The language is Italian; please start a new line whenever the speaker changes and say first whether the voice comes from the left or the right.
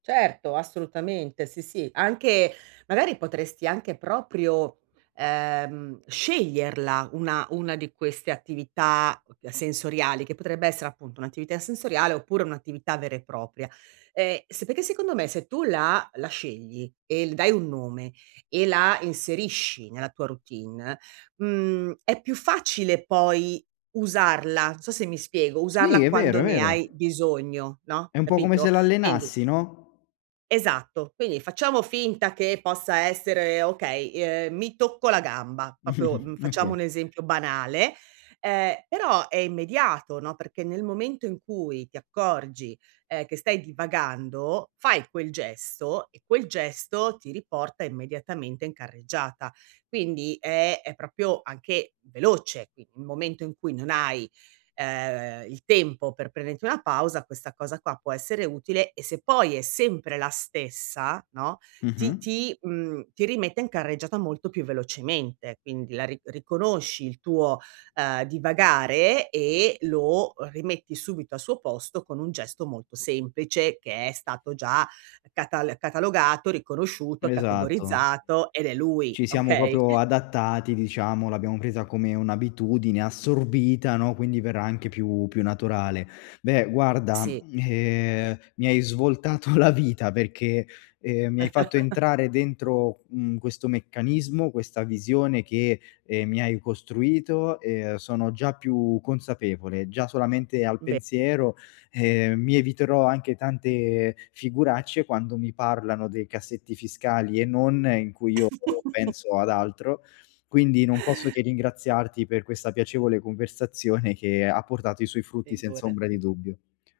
right: Certo, assolutamente sì, sì. Anche magari potresti anche proprio, ehm, sceglierla una una di queste attività [unintelligible] sensoriali che potrebbe essere appunto un'attività sensoriale oppure un'attività vera e propria. Ehm, sapete secondo me se tu la la scegli e le dai un nome e la inserisci nella tua routine mhmm è più facile poi usarla, non so se mi spiego,
left: Sì
right: usarla
left: è vero,
right: quando
left: è
right: ne
left: vero.
right: hai bisogno, no,
left: È un po' come se
right: capito? Quindi
left: l'allenassi, no?
right: Esatto. Quindi facciamo finta che possa essere, okay, i uhm mi tocco la gamba, proprio, mhmm, facciamo
left: Okay.
right: un esempio banale, ehm, però è immediato, no, perché nel momento in cui ti accorgi, ehm, che stai divagando fai quel gesto e quel gesto ti riporta immediatamente in carreggiata. Quindi è è proprio anche veloce, qui il momento in cui non hai, ehm, il tempo per prenderti una pausa questa cosa qua può essere utile e se poi è sempre la stessa, no, ti
left: Mh-mh.
right: ti mhmm ti rimette in carreggiata molto più velocemente, quindi la ri riconosci il tuo, uhm, divagare e lo rimetti subito al suo posto con un gesto molto semplice che è stato già catal catalogato, riconosciuto,
left: Esatto.
right: categorizzato ed è lui,
left: Ci siamo
right: okay?
left: proprio adattati, diciamo, l'abbiamo presa come un'abitudine assorbita, no, quindi verrà anche più più naturale. Beh, guarda,
right: Sì.
left: ehm, mi hai svoltato la vita, perché, ehm, mi hai fatto entrare dentro, mhmm, questo meccanismo, questa visione che, ehm, mi hai costruito e sono già più consapevole. Già solamente al
right: Be
left: pensiero. Ehm, mi eviterò anche tante figuracce quando mi parlano dei cassetti fiscali e non in cui io penso ad altro. Quindi non posso che ringraziarti per questa piacevole conversazione che ha portato i suoi frutti senza ombra di
right: Figurati.
left: dubbio.